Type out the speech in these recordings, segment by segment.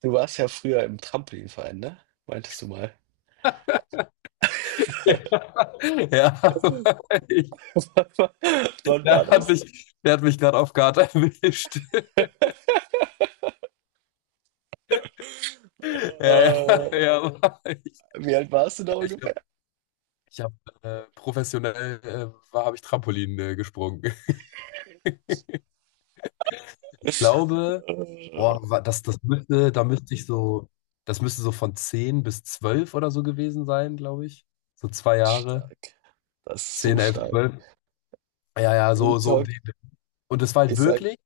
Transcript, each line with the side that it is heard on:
right: Du warst ja früher im Trampolinverein, ne? Meintest du mal.
left: Ja, ja. ich,
right: Wann war
left: der hat
right: das?
left: mich, der hat mich gerade auf Guard erwischt.
right: Äh,
left: Ja, ja, ja. aber Ich,
right: Wie alt warst du da
left: ich
right: ungefähr?
left: habe ich hab, professionell war, habe ich Trampolin gesprungen. Ich glaube,
right: Äh,
left: boah, wa- das, das müsste, da müsste ich so, das müsste so von 10 bis 12 oder so gewesen sein, glaube ich. So 2 Jahre.
right: Stark. Das ist so
left: zehn elf
right: stark.
left: zwölf Ja, ja,
right: Real
left: so, so um
right: Talk,
left: den. Und es war halt
right: ich sag,
left: wirklich.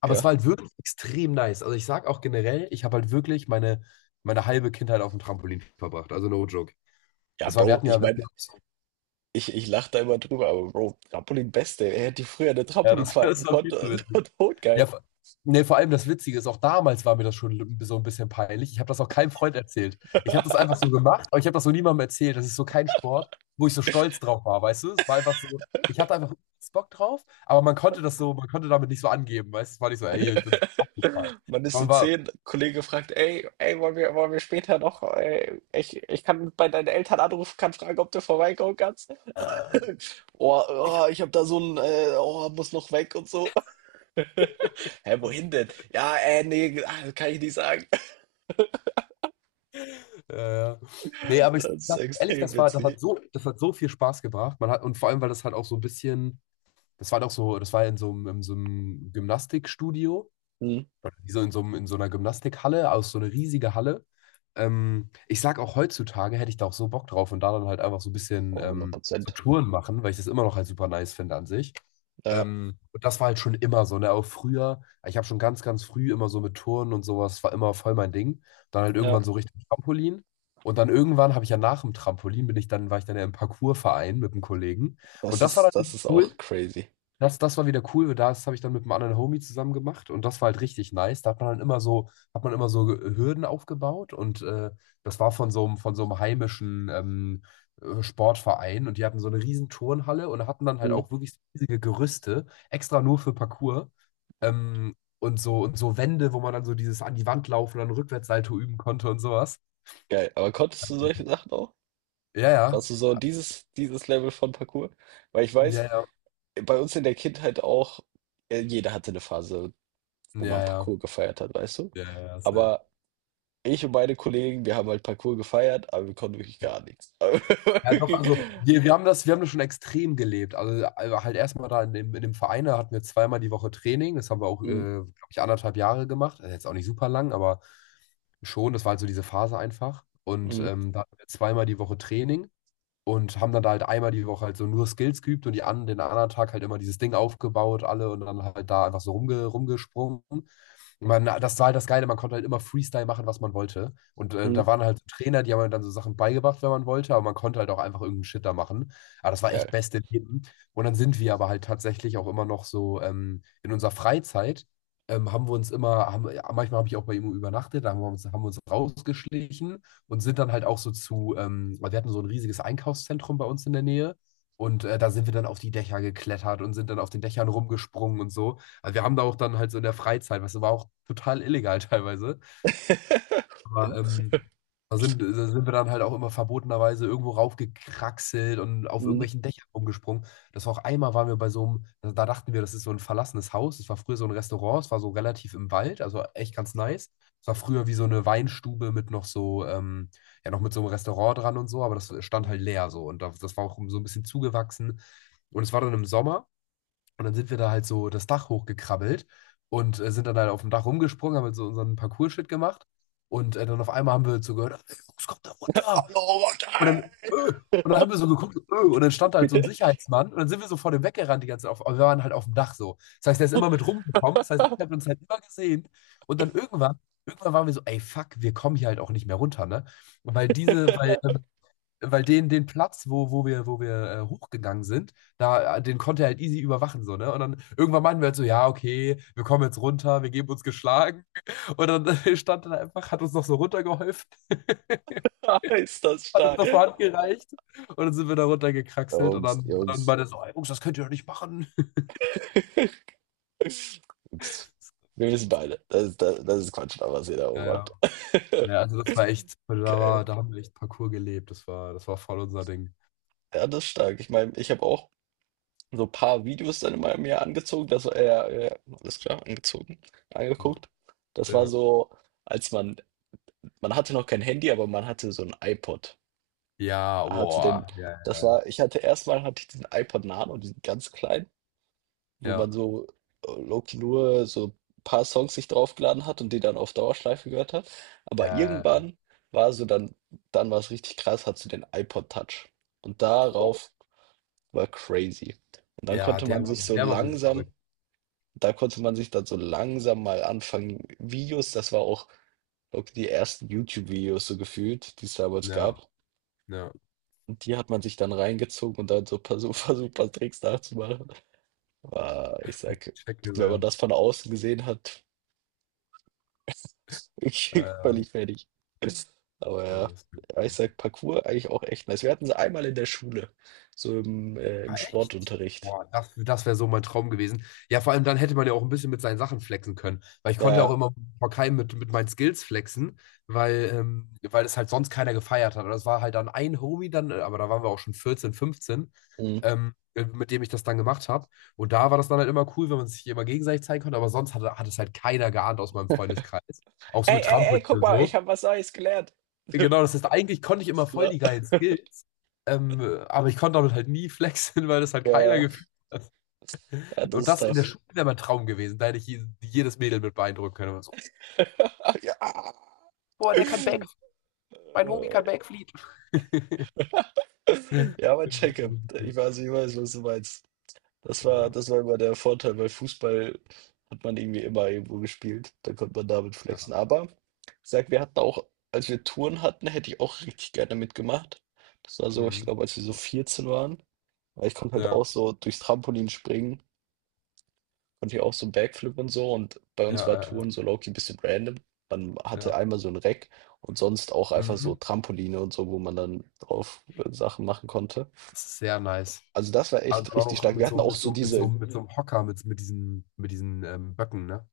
left: Aber es
right: ja.
left: war halt wirklich extrem nice. Also ich sag auch generell, ich habe halt wirklich meine, meine halbe Kindheit auf dem Trampolin verbracht. Also no joke.
right: Ja,
left: Das war,
right: Bro, ich
left: wir
right: meine,
left: hatten ja, auch so-
right: ich lache da immer drüber, aber Bro, Trampolin Beste, er hätte früher eine
left: ja das
right: Trampolinverein
left: das war
right: gekonnt,
left: viel zu
right: das
left: witzig.
right: war
left: Ja,
right: totgeil.
left: vor- vor allem das Witzige ist, auch damals war mir das schon so ein bisschen peinlich. Ich habe das auch keinem Freund erzählt. Ich habe das einfach so gemacht, aber ich habe das so niemandem erzählt. Das ist so kein Sport, wo ich so stolz drauf war, weißt du? Es war einfach so, ich hatte einfach Bock drauf, aber man konnte damit nicht so angeben, weißt du? Es war nicht so, ey, ich bin so abgefallen.
right: Man ist so
left: Man war,
right: 10, Kollege fragt, ey, ey, wollen wir später noch, ey, ich kann bei deinen Eltern anrufen, kann fragen, ob du vorbeikommen kannst.
left: äh,
right: Oh,
left: ich.
right: oh, ich habe da so ein, oh, muss noch weg und so. Hä, wohin denn? Ja, nee, ah, kann ich nicht sagen.
left: Ja, ja. Nee, aber ich
right: Das ist
left: sag ehrlich,
right: extrem witzig.
left: das hat so viel Spaß gebracht. Und vor allem, weil das halt auch so ein bisschen, das war doch so, das war in so einem Gymnastikstudio,
right: Hm.
left: wie in so einer Gymnastikhalle, aus so einer riesigen Halle. Ich sag auch heutzutage hätte ich da auch so Bock drauf und da dann halt einfach so ein bisschen
right: Oh, hundert
left: so
right: Prozent.
left: Touren machen, weil ich das immer noch halt super nice finde an sich.
right: Ja,
left: Und das war halt schon immer so, ne? Auch früher, ich habe schon ganz, ganz früh immer so mit Touren und sowas, war immer voll mein Ding. Dann halt
right: ja.
left: irgendwann so Richtung Trampolin. Und dann irgendwann habe ich ja nach dem Trampolin, bin ich dann, war ich dann ja im Parkourverein mit einem Kollegen.
right: Das
left: Und das war
right: ist, das
left: dann
right: ist auch
left: cool,
right: crazy.
left: das, das war wieder cool, weil das habe ich dann mit einem anderen Homie zusammen gemacht und das war halt richtig nice. Da hat man immer so Ge- Hürden aufgebaut und das war von so einem heimischen Sportverein und die hatten so eine riesen Turnhalle und hatten dann halt
right: Hm.
left: auch wirklich riesige Gerüste, extra nur für Parkour, und so Wände, wo man dann so dieses an die Wand laufen und dann Rückwärtssalto üben konnte und sowas.
right: Geil. Aber konntest du solche Sachen auch?
left: Ja, ja,
right: Warst du so dieses Level von Parkour? Weil ich
left: ja,
right: weiß,
left: ja,
right: bei uns in der Kindheit auch, jeder hatte eine Phase, wo man
left: ja, ja,
right: Parkour gefeiert hat, weißt du?
left: ja, ja, ja, safe.
right: Aber ich und meine Kollegen, wir haben halt Parkour gefeiert, aber wir konnten wirklich gar nichts. Aber
left: Ja, doch,
right: wirklich.
left: also wir, wir haben das, wir haben das schon extrem gelebt. Also halt erstmal in dem Verein, da hatten wir zweimal die Woche Training. Das haben wir auch,
right: Mhm,
left: glaube ich, 1,5 Jahre gemacht. Also jetzt auch nicht super lang, aber schon, das war halt so diese Phase einfach. Und
right: mhm,
left: ähm, da hatten wir zweimal die Woche Training und haben dann da halt einmal die Woche halt so nur Skills geübt und den anderen Tag halt immer dieses Ding aufgebaut, alle und dann halt da einfach so rumgesprungen. Und das war halt das Geile, man konnte halt immer Freestyle machen, was man wollte. Und da
right: mhm.
left: waren halt so Trainer, die haben einem dann so Sachen beigebracht, wenn man wollte, aber man konnte halt auch einfach irgendeinen Shit da machen. Aber das war echt
right: Geil.
left: beste Leben. Und dann sind wir aber halt tatsächlich auch immer noch so, in unserer Freizeit. Haben wir uns immer, haben, Manchmal habe ich auch bei ihm übernachtet, da haben wir uns rausgeschlichen und sind dann halt auch so zu, weil wir hatten so ein riesiges Einkaufszentrum bei uns in der Nähe. Und da sind wir dann auf die Dächer geklettert und sind dann auf den Dächern rumgesprungen und so. Also wir haben da auch dann halt so in der Freizeit, was war auch total illegal, teilweise, aber da sind wir dann halt auch immer verbotenerweise irgendwo raufgekraxelt und auf
right: Mhm.
left: irgendwelchen Dächern rumgesprungen. Das war auch einmal, waren wir bei so einem, da dachten wir, das ist so ein verlassenes Haus. Das war früher so ein Restaurant, es war so relativ im Wald, also echt ganz nice. Es war früher wie so eine Weinstube mit noch so, ja, noch mit so einem Restaurant dran und so, aber das stand halt leer so. Und das war auch so ein bisschen zugewachsen. Und es war dann im Sommer. Und dann sind wir da halt so das Dach hochgekrabbelt und sind dann halt auf dem Dach rumgesprungen, haben halt so unseren Parcours-Shit gemacht. Und dann auf einmal haben wir so gehört, ey, Jungs, kommt da runter.
right: Hallo,
left: Und dann,
right: Martin!
left: äh, und dann haben wir so geguckt, und dann stand da halt so ein Sicherheitsmann. Und dann sind wir so vor dem weggerannt die ganze Zeit. Aber wir waren halt auf dem Dach so. Das heißt, der ist immer mit rumgekommen. Das heißt, er hat uns halt immer gesehen. Und dann irgendwann waren wir so, ey, fuck, wir kommen hier halt auch nicht mehr runter, ne? Weil diese, weil weil den, den Platz, wo wir hochgegangen sind, den konnte er halt easy überwachen, so, ne? Und dann irgendwann meinten wir halt so, ja, okay, wir kommen jetzt runter, wir geben uns geschlagen. Und dann stand er da einfach, hat uns noch so runtergeholfen,
right: Ist das
left: hat uns
right: stark.
left: noch so Hand gereicht. Und dann sind wir da runtergekraxelt und
right: Jungs,
left: dann, dann
right: Jungs.
left: meinte er so: "Ey, Jungs, das könnt ihr doch nicht machen." Das
right: Jungs.
left: ist
right: Wir wissen
left: witzig.
right: beide, das ist Quatsch, da, was ihr da oben
left: Ja,
right: macht.
left: ja. Ja, also das war echt, da
right: Geil.
left: war, da haben wir echt Parcours gelebt. Das war voll unser Ding.
right: Ja, das ist stark. Ich meine, ich habe auch so ein paar Videos dann in meinem Jahr angezogen. Das war, ja, ja, ja, alles klar, angezogen, angeguckt. Das war
left: Ja,
right: so. Als man Man hatte noch kein Handy, aber man hatte so 'n iPod.
left: ja,
right: Hatte den
left: boah. Ja,
right: das war ich hatte erst mal hatte ich diesen iPod Nano, diesen ganz kleinen, wo
left: ja,
right: man so, low key nur so paar Songs sich draufgeladen hat und die dann auf Dauerschleife gehört hat. Aber
left: ja.
right: irgendwann war so dann war's richtig krass, hattest du den iPod Touch. Und
left: Boah.
right: darauf war crazy. Und dann
left: Ja,
right: konnte man sich so
left: der war wirklich verrückt.
right: langsam da konnte man sich dann so langsam mal anfangen Videos, das war auch low key die ersten YouTube-Videos so gefühlt, die es damals
left: Ja,
right: gab.
left: ja.
right: Und die hat man sich dann reingezogen und dann so paar super, super Tricks nachzumachen. Ah, ich sag,
left: Checke
right: wenn man
left: sehr.
right: das von außen gesehen hat, ich
left: Äh,
right: völlig fertig. Aber ja,
left: ist wirklich-
right: ja, ich
left: cool.
right: sag, Parkour eigentlich auch echt nice. Wir hatten sie einmal in der Schule, so im
left: Ah, echt?
right: Sportunterricht.
left: Boah, das, das wäre so mein Traum gewesen. Ja, vor allem dann hätte man ja auch ein bisschen mit seinen Sachen flexen können. Weil ich konnte ja auch
right: Ja.
left: immer vor keinem mit meinen Skills flexen, weil es halt sonst keiner gefeiert hat. Aber das war halt dann ein Homie dann, aber da waren wir auch schon 14, 15,
right: Hm.
left: mit dem ich das dann gemacht habe. Und da war das dann halt immer cool, wenn man sich immer gegenseitig zeigen konnte. Aber sonst hat es halt keiner geahnt aus meinem Freundeskreis. Auch so
right: Ey,
left: mit
right: ey, ey,
left: Trampolin
right: guck
left: und
right: mal, ich
left: so.
right: habe was Neues gelernt.
left: Genau, das heißt, eigentlich konnte ich immer
right: Ist
left: voll
right: klar.
left: die geilen Skills, ähm, aber ich konnte damit halt nie flexen, weil das halt keiner
right: Ja,
left: gefühlt
right: ja,
left: hat.
right: das
left: Und
right: ist
left: das in der
right: tough.
left: Schule wäre mein Traum gewesen, da hätte ich jedes Mädel mit beeindrucken können. Und so,
right: Ja.
left: boah, der kann Back,
right: Äh,
left: mein Homie kann Backfliegen. Ja,
right: Ja, mein Checkup. Ich weiß, was du meinst. Das war immer der Vorteil, weil Fußball hat man irgendwie immer irgendwo gespielt. Da konnte man damit
left: ja,
right: flexen. Aber ich sag, wir hatten auch, als wir Touren hatten, hätte ich auch richtig gerne mitgemacht. Das war so, ich
left: mhm.
right: glaube, als wir so 14 waren. Weil ich konnte halt
left: Ja,
right: auch so durchs Trampolin springen, konnte ich auch so Backflip und so. Und bei
left: ja,
right: uns war
left: ja,
right: Touren so low-key ein bisschen random. Man
left: ja,
right: hatte
left: ja.
right: einmal so ein Reck und sonst auch einfach so
left: Mhm.
right: Trampoline und so, wo man dann drauf Sachen machen konnte.
left: Das ist sehr nice.
right: Also das war
left: Und
right: echt
left: dann
right: richtig
left: auch noch
right: stark. Wir
left: mit so,
right: hatten auch
left: mit
right: so
left: so, mit so,
right: diese
left: mit so einem Hocker, mit diesen Böcken, ne?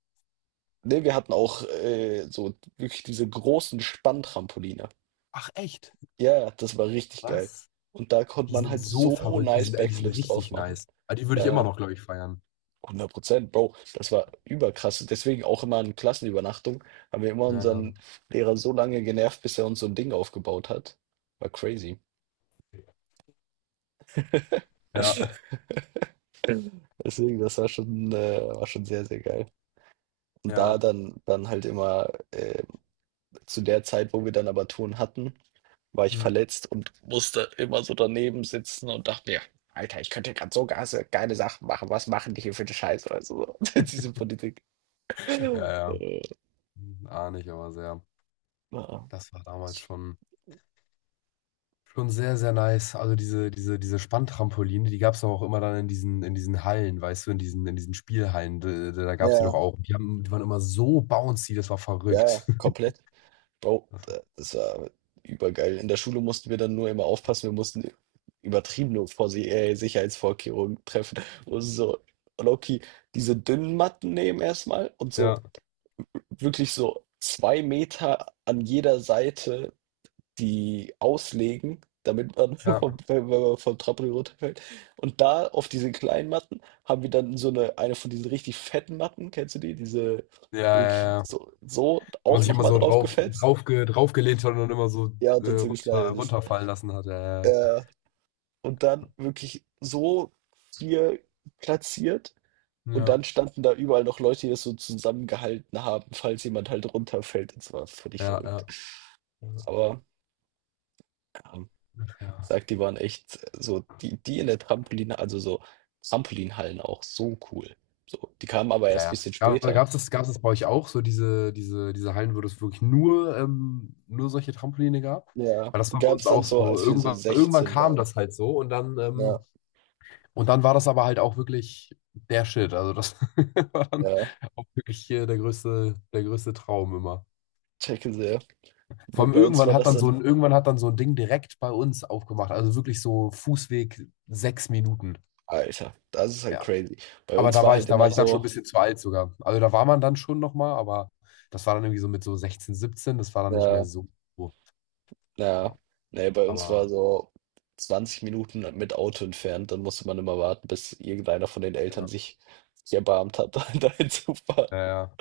right: Ne, wir hatten auch so wirklich diese großen Spanntrampoline.
left: Ach, echt?
right: Ja, ja, das war richtig geil.
left: Was?
right: Und da konnte
left: Die
right: man
left: sind
right: halt
left: so
right: so
left: verrückt, die
right: nice
left: sind, ey, die sind
right: Backflips drauf
left: richtig
right: machen.
left: nice. Aber die würde
right: Ja,
left: ich immer
right: ja,
left: noch, glaube ich, feiern.
right: 100%, Bro. Das war überkrass. Deswegen auch immer in Klassenübernachtung haben wir immer
left: Ja, ja.
right: unseren Lehrer so lange genervt, bis er uns so ein Ding aufgebaut hat. War crazy.
left: Ja,
right: Deswegen, das war schon sehr, sehr geil. Und da
left: ja.
right: dann halt immer zu der Zeit, wo wir dann aber Touren hatten, war ich
left: Mhm.
right: verletzt und musste immer so daneben sitzen und dachte mir, Alter, ich könnte gerade so geile, geile Sachen machen. Was machen die hier für eine Scheiße? Also, so, diese Politik. Äh,
left: Ja, ja. Hm, ahne ich aber sehr.
right: ja,
left: Das war damals schon, schon sehr, sehr nice. Also diese, diese, diese Spanntrampoline, die gab es auch immer dann in diesen Hallen, weißt du, in diesen Spielhallen. Da, da da gab es die
right: ja,
left: doch auch. Die waren immer so bouncy, das war
right: ja,
left: verrückt.
right: komplett. Bro,
left: Das-
right: das war übergeil. In der Schule mussten wir dann nur immer aufpassen. Wir mussten übertriebene Sicherheitsvorkehrungen treffen. Und so, Loki, diese dünnen Matten nehmen erstmal und so
left: Ja,
right: wirklich so 2 Meter an jeder Seite die auslegen, damit man vom
left: ja.
right: wenn man vom Trampolin runterfällt. Und da auf diese kleinen Matten haben wir dann so eine von diesen richtig fetten Matten, kennst du die? Diese
left: Ja, ja,
right: wirklich
left: ja.
right: so
left: Wo man
right: auch
left: sich
right: noch
left: immer
right: mal
left: so
right: drauf gefetzt.
left: draufgelehnt hat und dann immer so
right: Ja, und dann so geschneidet ist.
left: runterfallen lassen hat. Ja,
right: Ja, und dann wirklich so hier platziert und
left: ja.
right: dann standen da überall noch Leute, die das so zusammengehalten haben, falls jemand halt runterfällt. Das war völlig
left: Ja,
right: verrückt.
left: ja,
right: Aber ja,
left: ja.
right: sagt die waren echt so die die in der Trampolin, also, so Trampolinhallen auch so cool. So, die kamen aber erst ein
left: Ja, ja.
right: bisschen
left: Gab,
right: später.
left: gab's das, gab's das bei euch auch, so diese, diese, diese Hallen, wo es wirklich nur, nur solche Trampoline gab?
right: Ja,
left: Weil das
right: die
left: war bei
right: gab es
left: uns
right: dann
left: auch
right: so,
left: so.
right: als wir so
left: Irgendwann, irgendwann
right: 16
left: kam
right: waren.
left: das halt so und dann,
right: Ja,
left: und dann war das aber halt auch wirklich der Shit. Also das war dann
right: ja,
left: auch wirklich hier der größte Traum immer.
right: checke sehr.
left: Vor
right: Wir
left: allem
right: bei uns
left: irgendwann
right: war
left: hat
right: das
left: dann so
right: dann
left: ein, irgendwann hat dann so ein Ding direkt bei uns aufgemacht. Also wirklich so Fußweg 6 Minuten.
right: Alter, das ist halt
left: Ja.
right: crazy. Bei
left: Aber
right: uns war halt
left: da war
right: immer
left: ich dann schon ein
right: so,
left: bisschen zu alt sogar. Also da war man dann schon nochmal, aber das war dann irgendwie so mit so 16, 17 das war dann nicht mehr
right: ja,
left: so. Oh, ja.
right: ja, ne, bei uns war
left: Aber
right: so 20 Minuten mit Auto entfernt, dann musste man immer warten, bis irgendeiner von den Eltern
left: ja,
right: sich erbarmt hat, da hinzufahren.
left: ja, ja.